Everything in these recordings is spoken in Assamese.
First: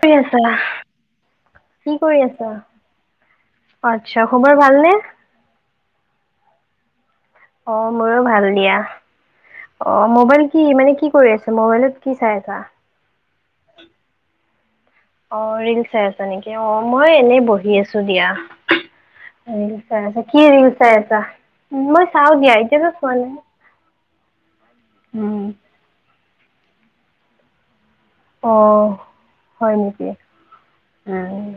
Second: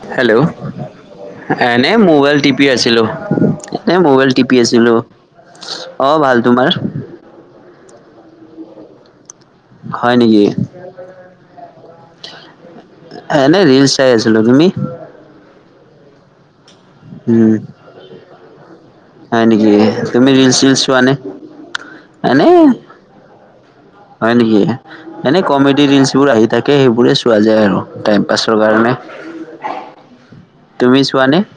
কৰি হেল্ল' আছা? কি এনেই কৰি মোবাইল আছা? টিপি আছিলোঁ, এনে আচ্ছা মোবাইল খবৰ টিপি ভালনে? আছিলোঁ। অ', ভাল, তোমাৰ? অ', মোৰো ভাল দিয়া। অ', হয় নেকি মোবাইল কি মানে কি কৰি আছোঁ মোবাইলত কি চাই আছা? এনে ৰিলচ চাই আছিলোঁ, তুমি? অ', ৰিলছ চাই আছা নেকি, অ', মই এনেই উম বহি আছোঁ দিয়া। হয় নেকি ৰিলছ চাই আছা, তুমি কি ৰিলচ ৰিল চিলচ চাই চোৱা নে আছা, উম মই চাওঁ এনে দিয়া এতিয়াতো চোৱা না হয় নেকি, এনে কমেডি ৰিলছ বোৰ আহি থাকে সেইবোৰে চোৱা যায় আৰু। টাইম পাছৰ অ', কাৰণে হয় নেকি তুমি চোৱানে উম,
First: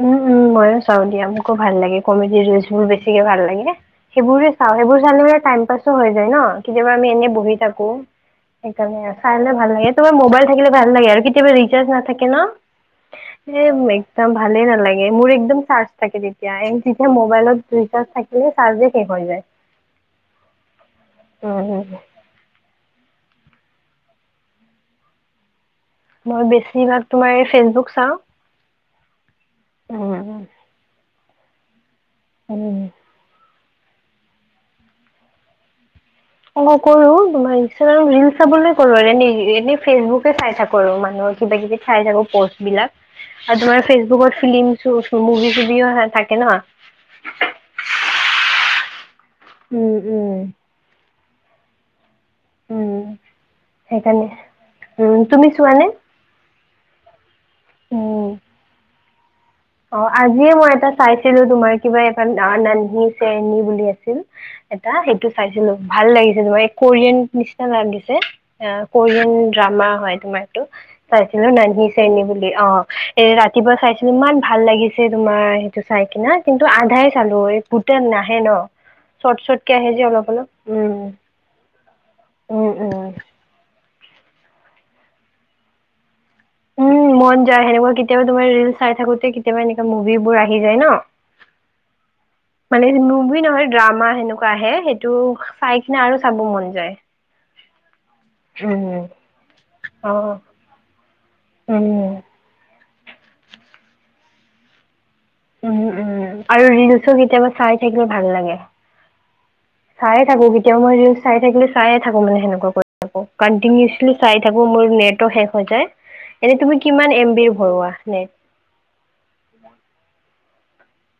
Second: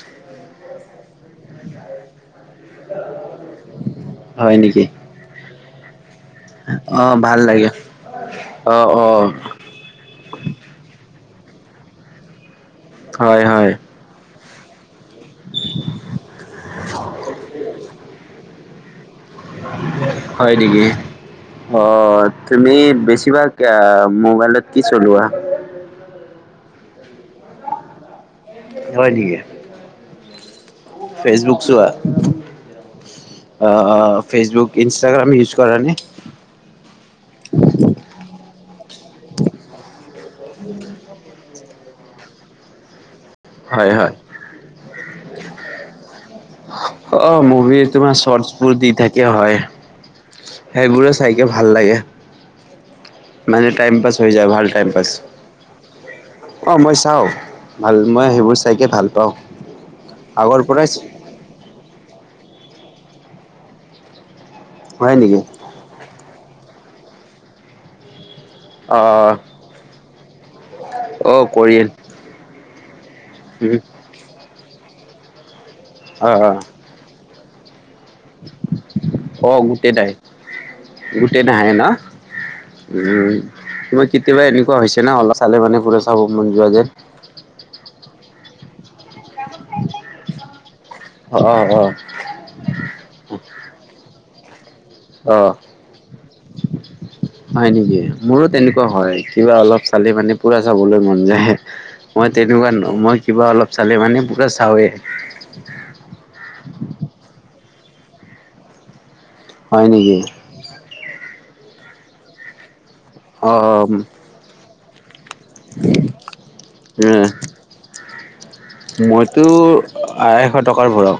উম, উম মই চাও দিয়া মোকো ভাল লাগে কমেডি ৰিলচ বোৰ বেছিকে ভাল লাগে, সেইবোৰে হয় চাও, নেকি সেইবোৰ চালে টাইম পাছ হৈ যায় ন, কেতিয়াবা অ আমি এনে ভাল বহি লাগে থাকো, অ সেইকাৰণে অ চালে ভাল লাগে তোমাৰ মোবাইল থাকিলে ভাল কেতিয়াবা ৰিচাৰ্চ নাথাকে ন, হয় এই হয় একদম ভালে নালা গে, মোৰ একদম চাৰ্জ থাকে তেতিয়া যেতিয়া মোবাইলত ৰিচাৰ্জ থাকিলে চাৰ্জে শেষ হৈ যায় হয় নেকি, উম উম। অ', তুমি বেছিভাগ এ মোবাইলত কি চলোৱা? মই বেছিভাগ তোমাৰ ফেচবুক চাও। হয় নেকি? হুম। ফেচবুক চোৱা? উম। অ', অ', ফেচবুক, ইনষ্টাগ্ৰাম ইউজ কৰা নে? অ', কৰো তোমাৰ ইনষ্টাগ্ৰাম ৰিলছ চাবলৈ কৰো আৰু এনে ফেচবুকে চাই থাকো আৰু ইমান কিবা কিবি চাই থাকোঁ প'ষ্ট বিলাক। আৰু তোমাৰ হয় হয়। ফেচবুকত ফিলিম শো' মুভি চুভিও থাকে ন? অ', মুভিৰ তোমাৰ শৰ্ট বোৰ দি থাকে হয়, উম উম সেইবোৰে চাইকে ভাল লাগে, উম মানে টাইম পাছ সেইকাৰণে হৈ যায় ভাল টাইম পাছ। উম তুমি চোৱানে অ', মই চাও, ভাল উম মই সেইবোৰ চাইকে ভাল পাওঁ। অ', আজিয়ে আগৰ মই এটা পৰাই চাইছিলো তোমাৰ কিবা এখন দান এণ্ড [unintelligible] আছিল এটা, হয় সেইটো নেকি? চাইছিলো ভাল লাগিছে তোমাৰ কোৰিয়ান নিচিনা লাগিছে, আহ অ কোৰিয়ান ড্ৰামা হয় তোমাৰ। ছিলো, অ চাইছিলোঁ কৰিয়েল [unintelligible] বুলি অ, এ ৰাতিপুৱা চাইছিলো ইমান ভাল লাগিছে তোমাৰ সেইটো চাই কিনাই, অ কিন্তু আধাই চালো এই গোটেই নাহে ন। চৰ্ট অ', চৰ্টকে আহে গোটেই যে নাহে, অলপ অলপ উম গোটেই নাহে ন? উম তুম কেতিয়াবা এনেকুৱা হৈছে না অলপ চালে মানে পুৰা চাব মন যোৱা যে? কেতিয়াা তোমাৰ ৰিল চাই থাকোতে কেতিয়াবা এনেুৱা মুভিবোৰ আহি যায় ন অ', অ', অ। মানে মুভি নহয় ড্ৰামা সেনেকুৱা আহে সেইটো অ অ চাই কিনে আৰু চাব মন যায়। হয় নেকি, মোৰো তেনেকুৱা উম। হয় কিবা অলপ চালি মানি অ'। পুৰা চাবলৈ মন নাহে, উম, মই তেনেকুৱা ন মই কিবা অলপ চালে মানে পোৰা চাওৱে। উম উম, আৰু ৰিলচো কেতিয়াবা চাই থাকিলে ভাল লাগে। হয় নেকি? চায়ে থাকো কেতিয়াও মই ৰিলচ চাই থাকিলে চায়ে থাকো মানে সেনেকুৱা ক আকো অ কটিনিউচলি চাই থাকো মোৰ নেট টো শেষ হয যায়, এনে তুমি কিমান এম বিৰ ভৰোৱা নেট? মইতো আই এশ টকাৰ ভৰাও।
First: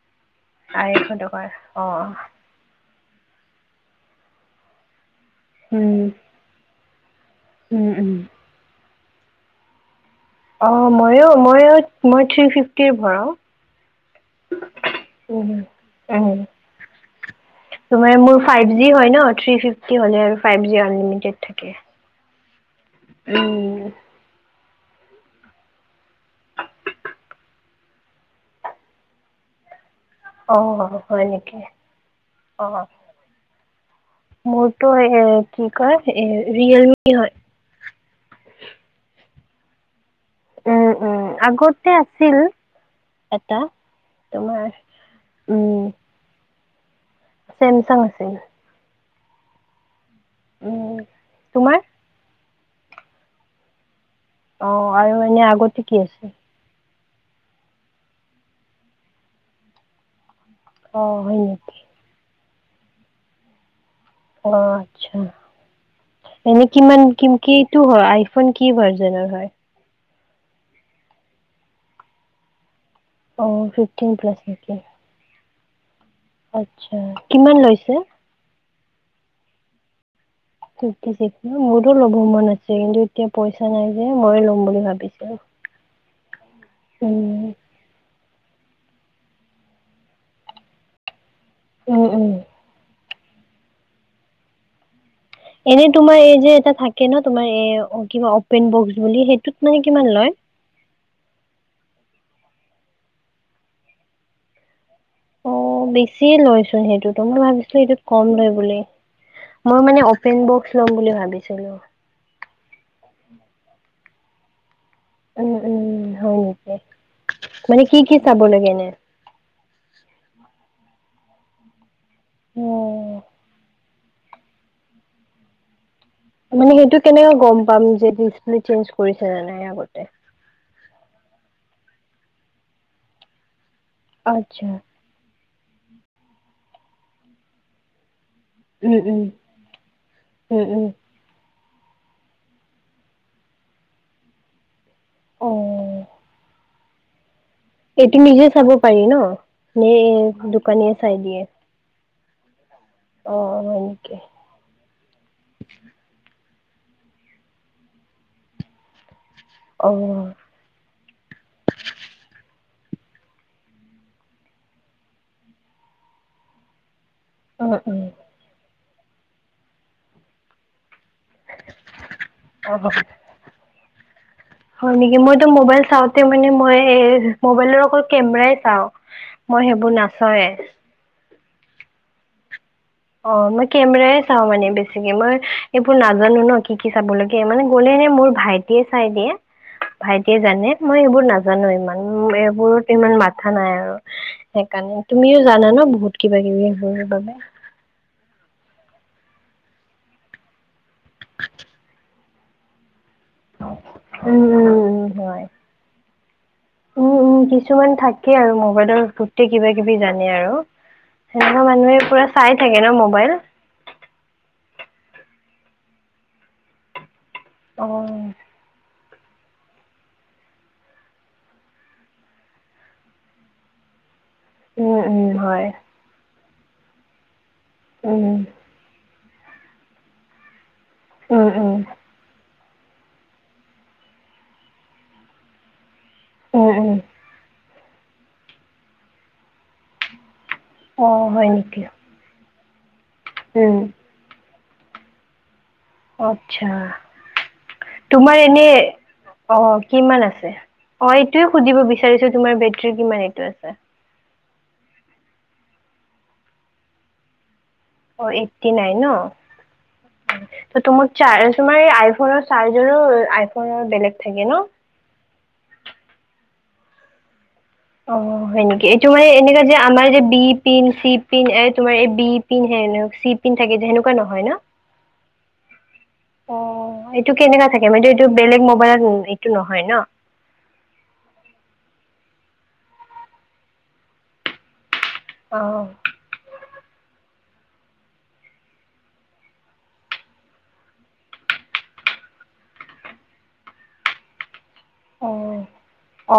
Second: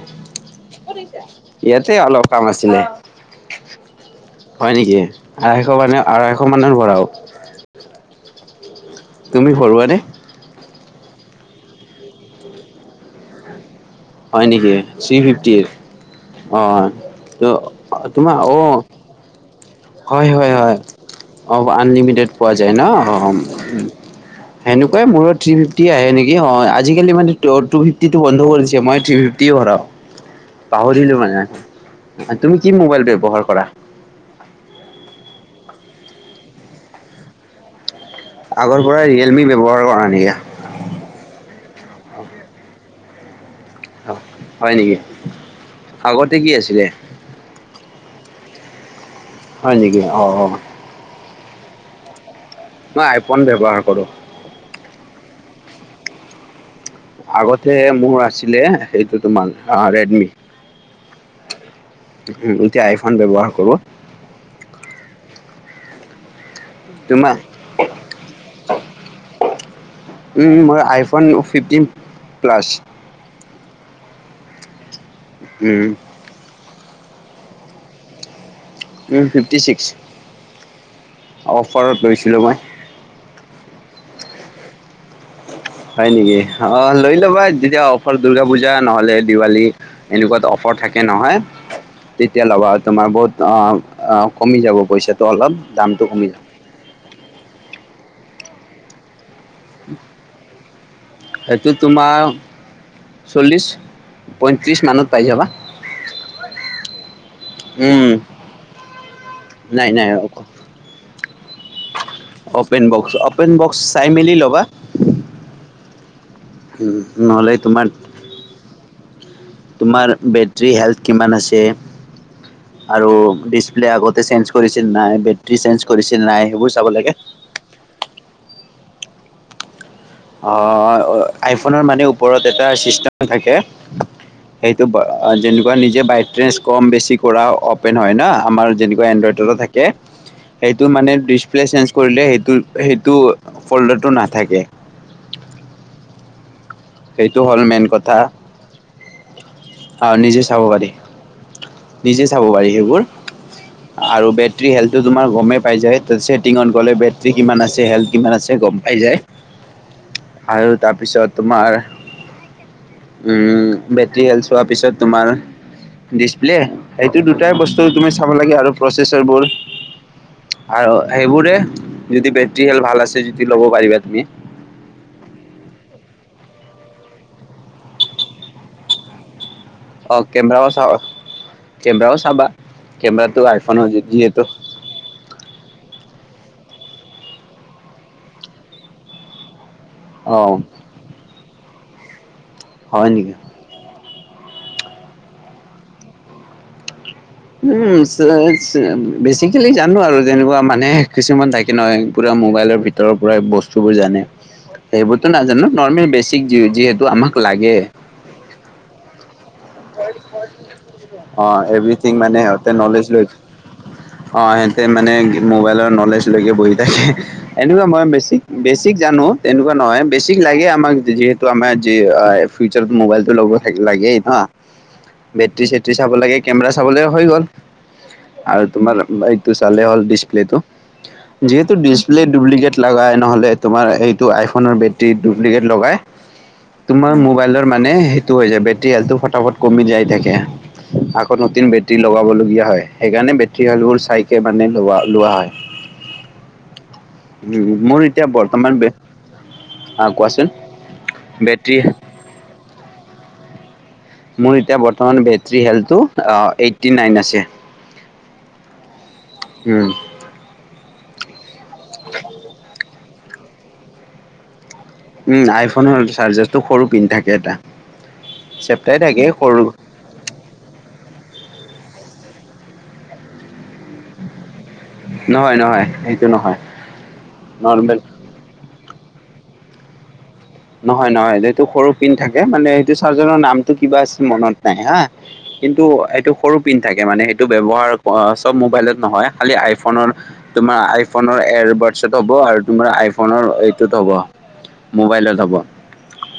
আঢ়ৈশ টকাৰ অ'। ইয়াতে অলপ কাম আছিলে। হয় নেকি আঢ়াইশ উম, মানে আঢ়ৈশ মানৰ ভৰাও। উম উম। তুমি ভৰুৱা নে? অ মইয়ো মইয়ো মই থ্ৰী ফিফটিৰ ভৰাওঁ। হয় নেকি থ্ৰী ফিফটি উম। অ তোমাৰ মোৰ অ ফাইভ জি হয় ন থ্ৰী ফিফটি হ'লে হয় আৰু হয় ফাইভ হয় জি আনলিমিটেড অ থাকে। আনলিমিটেড যে ন? সেনেকুৱাই মোৰো থ্ৰী ফিফটি আহে নেকি অ আজিকালি মানে টু ফিফটিটো বন্ধ কৰি দিছে মই থ্ৰি ফিফটিয়ে ভৰাও। অ পাহৰিলো হয় মানে, নেকি তুমি অ কি মোবাইল ব্যৱহাৰ কৰা? মোৰতো এ কি কয় এ ৰিয়েলমি হয়। আগৰ পৰা ৰিয়েলমি ব্যৱহাৰ কৰা নেকি? উম উম আগতে আছিল। এটা অ তোমাৰ হয় নেকি, উম আগতে কি আছিলে? চেমচাং আছিল। হয় নেকি অ। উম তোমাৰ? মই আইফোন ব্যৱহাৰ কৰো। অ আৰু এনে আগতে কি? আগতে মোৰ আছিলে সেইটো তোমাৰ ৰেডমি। অ হয় নেকি। উম এতিয়া আইফন ব্যৱহাৰ কৰো। অ আচ্ছা। এনেই কিমান তোমাৰ কিটো হয় আইফোন কি ভাৰ্জনৰ হয়। উম মই আইফোন ফিফটিন প্লাছ। অ ফিফটিন প্লাছ নেকি। উম। আচ্ছা কিমান লৈছে? উম ফিফটি ছিক্স। ফিফটি ছিক্স ন মোৰো অফাৰত লব লৈছিলোঁ মন মই আছে কিন্তু এতিয়া পইচা নাই। এ মই ল'ম বুলি ভাবিছিলো। হয় নেকি অ লৈ ল'বা যেতিয়া অফাৰ দুৰ্গা পূজা নহ'লে দিৱালী এনেকুৱাত অফাৰ থাকে নহয়। উম উম। তেতিয়া ল'বা তোমাৰ বহুত অ কমি যাব পইচা। এনে তোমাৰ এই যে এটা থাকে ন তোমাৰ এ কিবা অপেন বক্স বুলি সেই সেইটো তোমাৰ চল্লিশ পঁয়ত্ৰিশ মানত পাই যাবা অ বেছিয়ে লৈছো সেইটোতো মই ভাবিছিলো এইটোত উম কম লয় বুলি। মই নাই মানে নাই অপেন বক্স লম বুলি ভাবিছিলো। অপেন বক্স, অপেন বক্স চাই মেলি ল'বা। উম উম হয় নেকি নহ'লে মানে তোমাৰ কি কি চাব লাগে এনে? তোমাৰ বেটৰী হেল্থ কিমান আছে আৰু ডিস প্লে আগতে চেঞ্চ কৰিছিল নাই বেট্ৰি চেঞ্চ মানে সেইটো কেনেকে গম পাম যে ডিচপ্লে চেঞ্জ কৰিছে নে নাই আগতে? অ আইফোনৰ মানে ওপৰত এটা চিষ্টেম থাকে আচ্ছা সেইটো যেনেকুৱা নিজে বাইট্ৰেঞ্চ কম বেছি কৰা অপেন হয় ন। আমাৰ উম যেনেকুৱা উম এনড্ৰইডৰো থাকে উম উম সেইটো মানে ডিচ প্লে' চেঞ্জ কৰিলে সেইটো সেইটো ফ'ল্ডাৰটো নাথাকে। অ' সেইটো হ'ল মেইন কথা এইটো নিজে চাব পাৰি ন আৰু নিজে নে চাব পাৰি দোকানীয়ে চাই দিয়ে। নিজে চাব পাৰি সেইবোৰ অ হয় নেকি আৰু বেটৰী হেল্থো তোমাৰ গমেই পাই যায়। টিঙত গ'লে বেটেৰী কিমান আছে হেল্থ কিমান আছে গম পাই যায়। অ উম আৰু তাৰপিছত তোমাৰ উম বেটৰী হেলছ হোৱাৰ পিছত তোমাৰ ডিচপ্লে সেইটো দুটাই বস্তু উম তুমি চাব লাগে আৰু প্ৰচেছৰবোৰ আৰু সেইবোৰে যদি বেটৰী অ হেল ভাল আছে যদি ল'ব পাৰিবা তুমি হয় নেকি মইতো মোবাইল চাওঁতে মানে মই এ মোবাইলৰ অকল কেমেৰাই চাওঁ মই সেইবোৰ অ নাচাওৱে কেমেৰাও চাব কেমেৰাও চাবা অ কেমেৰাটো মই আইফোনৰ কেমেৰায় যিহেতু চাও মানে বেছিকে মই এইবোৰ নাজানো ন শিকি চাব লগগে মানে গ'লে নে মোৰ ভাইটিয়ে চাই দিয়ে অ ভাইটিয়ে জানে মই এইবোৰ নাজানো। নাজানো ইমান এইবোৰত হয় ইমান নেকি মাথা নাই আৰু সেইকাৰণে তুমিও জানা ন বহুত কিবা কিবি। উতচ বেচিকেলি জানো আৰু যেনেকুৱা মানে কিছুমান থাকে নহয় পুৰা মোবাইলৰ ভিত ভিতৰৰ পৰাই বস্তু বোৰ জানে উম উম উম এইবোৰতো হয় নাজানো নৰ্মেল বেছ টিক যিওই উম যিহেতু উম আমাক লাগে কিছুমান থাকে আৰু মোবাইলৰ গোটেই কিবা কিবি জানে আৰু অ সেনেকুৱা মানুহে এভিথিং পুৰা মানে চাই সিহঁতে থাকে ন নলেজ লৈ মোবাইল অ সিহঁতে মানে মোবাইলৰ নলেজ লৈকে বহি থাকে এনেকুৱা অ মই বেছিক বেছি টিক জানো তেনেকুৱা নহয় বেছিক লাগে আমাক যিহেতু আমাৰ যি ফিউচাৰত মোবাইল টো লগত থাকিলে লাগেই হাঃ উম উম বেৰ্টী হয় চেৰ্টী চাব লাগে কেমেৰা চাবলে হৈ গ'ল উম আৰু তোমাৰ এইটো চালে হ'ল ডিচপ্লেটো উম যিহেতু উম ডিছপ্লে ডুব্লিকেট লগাই নহ'লে তোমাৰ এইটো আই'ফোনৰ বেৰ্টী ডুব্লিকেট লগাই উম উম তোমাৰ মোবাইলৰ মানে সেইটো হৈ যায় বেটৰী হালটো ফটাফট কমি যাই থাকে অ আকৌ হয় নতুন নেকি বেটৰী লগাবলগীয়া হয় সেইকাৰণে বেৰ্টী উম বোৰ চাইকে মানে লগোৱা লোৱা হয় অটচ্ছা উম, মোৰ এতিয়া বৰ্তমান বে অ আ, কিমান কোৱাচোন আছে অ এইটোয়ে বেটৰী সুধিব বিচাৰিছো তোমাৰ বেৰ্টী কিমান এইটো আছে মোৰ এতিয়া বেৰ্টী হেলটো এইতটি নায়েন আছে অ এইটটি নাইন ন উম চাৰ্ তোমাৰ আইফনৰ চাৰ্জাৰো আইফনৰ বেলেগ থাকে ন উম আইফোনৰ চাৰ্জাৰটো সৰু পিন থাকে এটা অ হয় নেকি চেপ্টাই এইটো থাকে মানে সৰু এনেকা যে আমাৰ যে বি পিন চি পিন তোমাৰ এই বি পিন চি পিন থাকে যে সেনেকুৱা নহয় ন নহয় নহয় সেইটো নহয় অ এইটো কেনেককা থাকে নৰ্মেল মইটোএইটো বেলেগ মোবাইলত এইটো নহয় হয় ন নহয় নহয় এইটো সৰু পিন থাকে মানে সেইটো চাৰ্জাৰৰ নামটো কিবা মনত নাই হাঃ অ কিন্তু এইটো সৰু পিন থাকে মানে সেইটো ব্যৱহাৰ চব মোবাইল অট নহয় খালি আই'ফোনৰ তোমাৰ আই'ফোনৰ এ বে বাৰ্টচেত ব আৰ তোমাৰ আই'ফোনৰ এইটোত হ'ব মোবাইলে উম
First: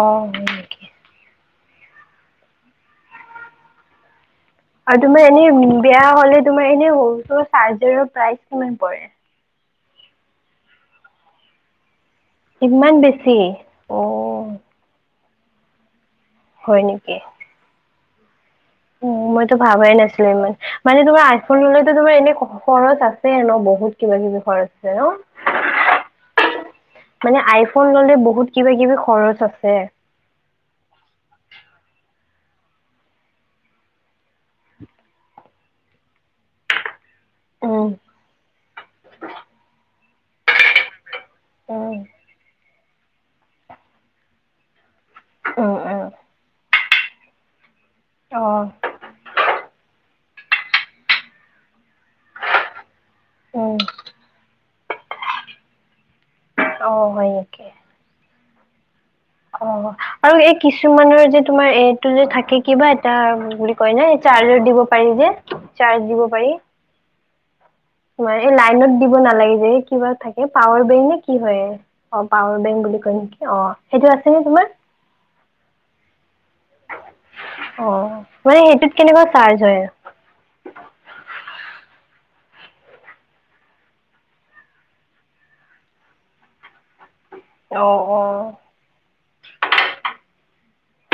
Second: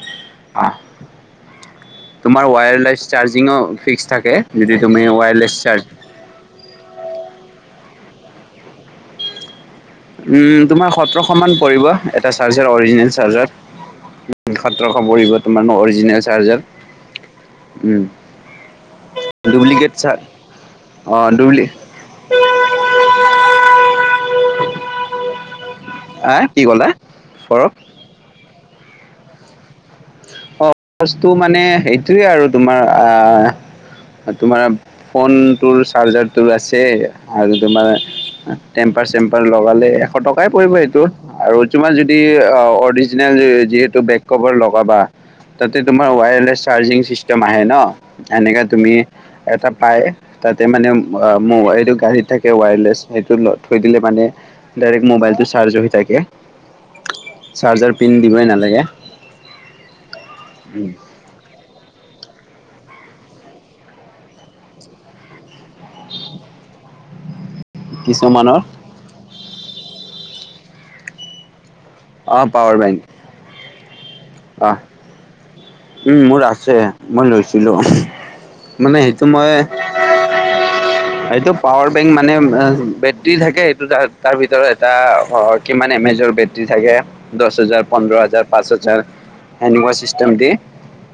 অ উম তোমাৰ ৱায়াৰলাইছ চাৰ্জিঙো ফিক্স থাকে যদি তুমি আৰু তোমাৰ এনে ৱায়াৰলেছ চাৰ্জ বেয়া হলে এনে সৰু চাৰৰ্জাৰৰ প্ৰাইচ কিমান পৰে উম তোমাৰ সতৰশ মান পৰিব এটা চাৰ্জাৰ ইমান অৰিজিনেল বেছি চাৰ্জাৰ অ সতৰশ পৰিব তোমাৰ অৰিজিনেল চাৰ্জাৰ উম উম মইতো ডুপ্লিকেট ভাবাই চাৰ নাছিলো ইমান। মানে অ তোমাৰ আইফোন ডুপ্লি ললেতো তোমাৰ এনে খ খৰচ আছে ন বহুত কিবা কিবি? খৰচ আছে আ ন। কি ক'লা মানে আই ফৰক ফোন ল'লে বহুত কিবা কিবি খৰচ আছে। অ খৰচটো মানে সেইটোৱে আৰু তোমাৰ আহ তোমাৰ ফোনটোৰ চাৰ্জাৰ তো আছে। আৰু তোমাৰ উম, টেম্পাৰ চেম্পাৰ লগালে এশ টকাই পৰিব এইটোত। আৰু তোমাৰ উম, যদি অ অৰিজিনেল যিহেতু বেক কভাৰ লগাবা। উম, তাতে উম, তোমাৰ ৱায়াৰলেছ চাৰ্জিং চিষ্টেম আহে ন। অ', এনেকে তুমি এটা পাই তাতে মানে মোবাইল এইটো গাড়ীত থাকে ৱায়াৰলেছ, সেইটো উম, থৈ দিলে মানে- ডাইৰেক্ট মোবাইলটো চাৰ্জ হৈ থাকে। অ', হয় নেকি? চাৰ্জাৰ পিন দিবই নালাগে। অ আৰু এই কিছুমানৰ যে তোমাৰ এইটো যে থাকে কিবা এটা বুলি কয় নে চাৰ্জত দিব পাৰি যে চাৰ্জ দিব পাৰি। তোমাৰ এই কিছুমানৰ লাইনত দিব নালাগে যে। কিবা থাকে পাৱাৰ বেংক নে কি হয়? অ পাৱাৰ বেংক বুলি কয় নেকি? অ সেইটো আছে নে তোমাৰ? অ উম মোৰ আ ছে। মই লৈছিলোঁ। অ', সেইটোত মানে কেনেকুৱা এইটো মই চাৰ্জ হয়? এইটো পাৱাৰ বেংক মানে বেটৰী থাকে সেইটোত। আৰু তাৰ ভিতৰত এটা কিমান এমেজৰ বেটৰী থাকে। দছ হাজাৰ, অ', পোন্ধৰ অ', হাজাৰ, পাঁচ হাজাৰ সেনেকুৱা চিষ্টেম দি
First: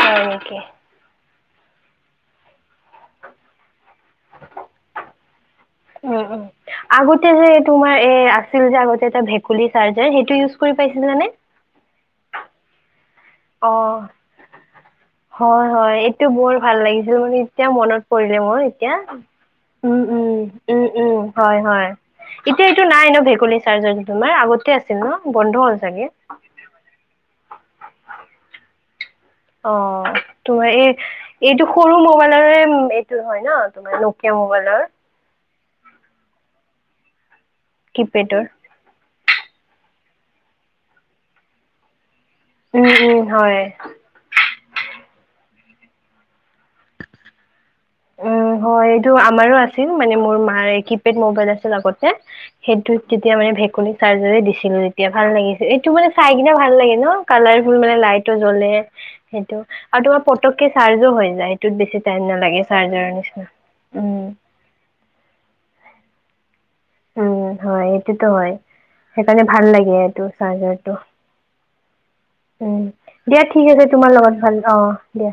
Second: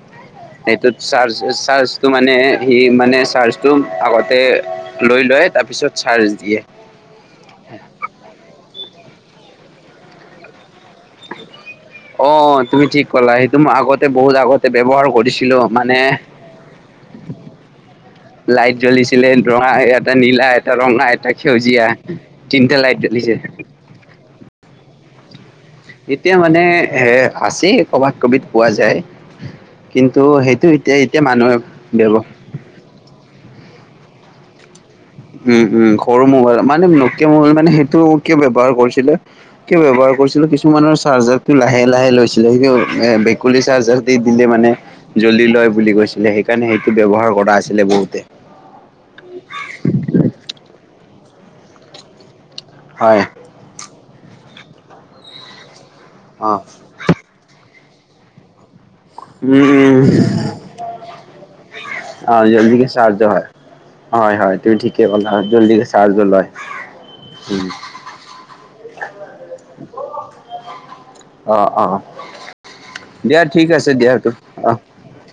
হয় নেকি? এইটোত চাৰ্চ চাৰ্জটো মানে সি মানে চাৰ্জটো আগতে লৈ লয়। তাৰপিছত চাৰ্জ উ-উ। দিয়ে আগতে যে তোমাৰ এ আছিল যে আগতে এটা ভেকুলী চাৰ্জাৰ সেইটো ইউ কৰি পাইছিলা নে? অ, তুমি ঠিক কলা। সেইটো মই আগতে বহুত আগতে ব্যৱহাৰ কৰিছিলো। হয় হয় মানে এইটো বৰ ভাল লাগিছিল মানে এতিয়া মনত পৰিলে মোৰ লাইট এতিয়া। জ্বলিছিলে ৰঙা উম এটা, উম নীলা এটা, উম ৰঙা উম এটা, হয় সেউজীয়া। হয় এতিয়া তিনটা এইটো লাইট নাই জ্বলিছে ভেকুলী চাৰ্জাৰটো তোমাৰ আগতে আছিল ন বন্ধ হল চাগে এতিয়া মানে এ আছেই কবাত কবিত পোৱা যায়। অ কিন্তু সেইটো তোমাৰ এই এতিয়া এতিয়া মানুহে এইটো সৰু ব্যৱ মোবাইলৰে এইটো হয় ন? তোমাৰ নকীয়া মোবাইলৰ। উম, উম সৰু মোবাইল, মানে নকিয়া মোবাইল মানে সেইটো কিয় কিপেডৰ ব্যৱহাৰ কৰিছিলে? কিয় ব্যৱহাৰ কৰিছিল কিছুমানৰ চাৰ্জাৰ টো লাহে লাহে লৈছিল। উম এ উম বেকুলী হয় চাৰজদি দিলে মানে জ্বলি লয় বুলি কৈছিলে। সেইকাৰণে সেইটো ব্যৱহাৰ কৰা আ উ হয়। এইটো আমাৰো আছিল। মানে মোৰ মাৰ কিপেড মবাইল আছিল আগতে। সেইটোত হয় তেতিয়া মানে ভেকুলী ছাৰ্জাৰে দিছিল, তেতিয়া ভাল লাগিছিল। টো মানে চাই অ কিনে ভাল লাগে ন? কালাৰফুল মানে লাইটো জ্বলে সেইটো। উম উম আৰু তোমাৰ পতককে চাৰ্জো হৈ যায়। সেইটোত বেছি টাইম অ নালাগে। জল্দিকে চাৰ্জাৰৰ চাৰ্জ নিচিনা। হয়। উম। হয়, হয়। তুমি ঠিকে কলা জল্দি চাৰ্জও লয়। উম হয়, এইটোতো হয়। সেইকাৰণে ভাল লাগে এইটো চাৰ্জাৰটো। অ অ। উম। দিয়া, ঠিক আছে। তোমাৰ লগত, ভাল অ দিয়া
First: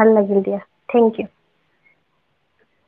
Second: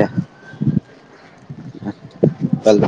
ভাল লাগিল দিয়া। Thank you. কাল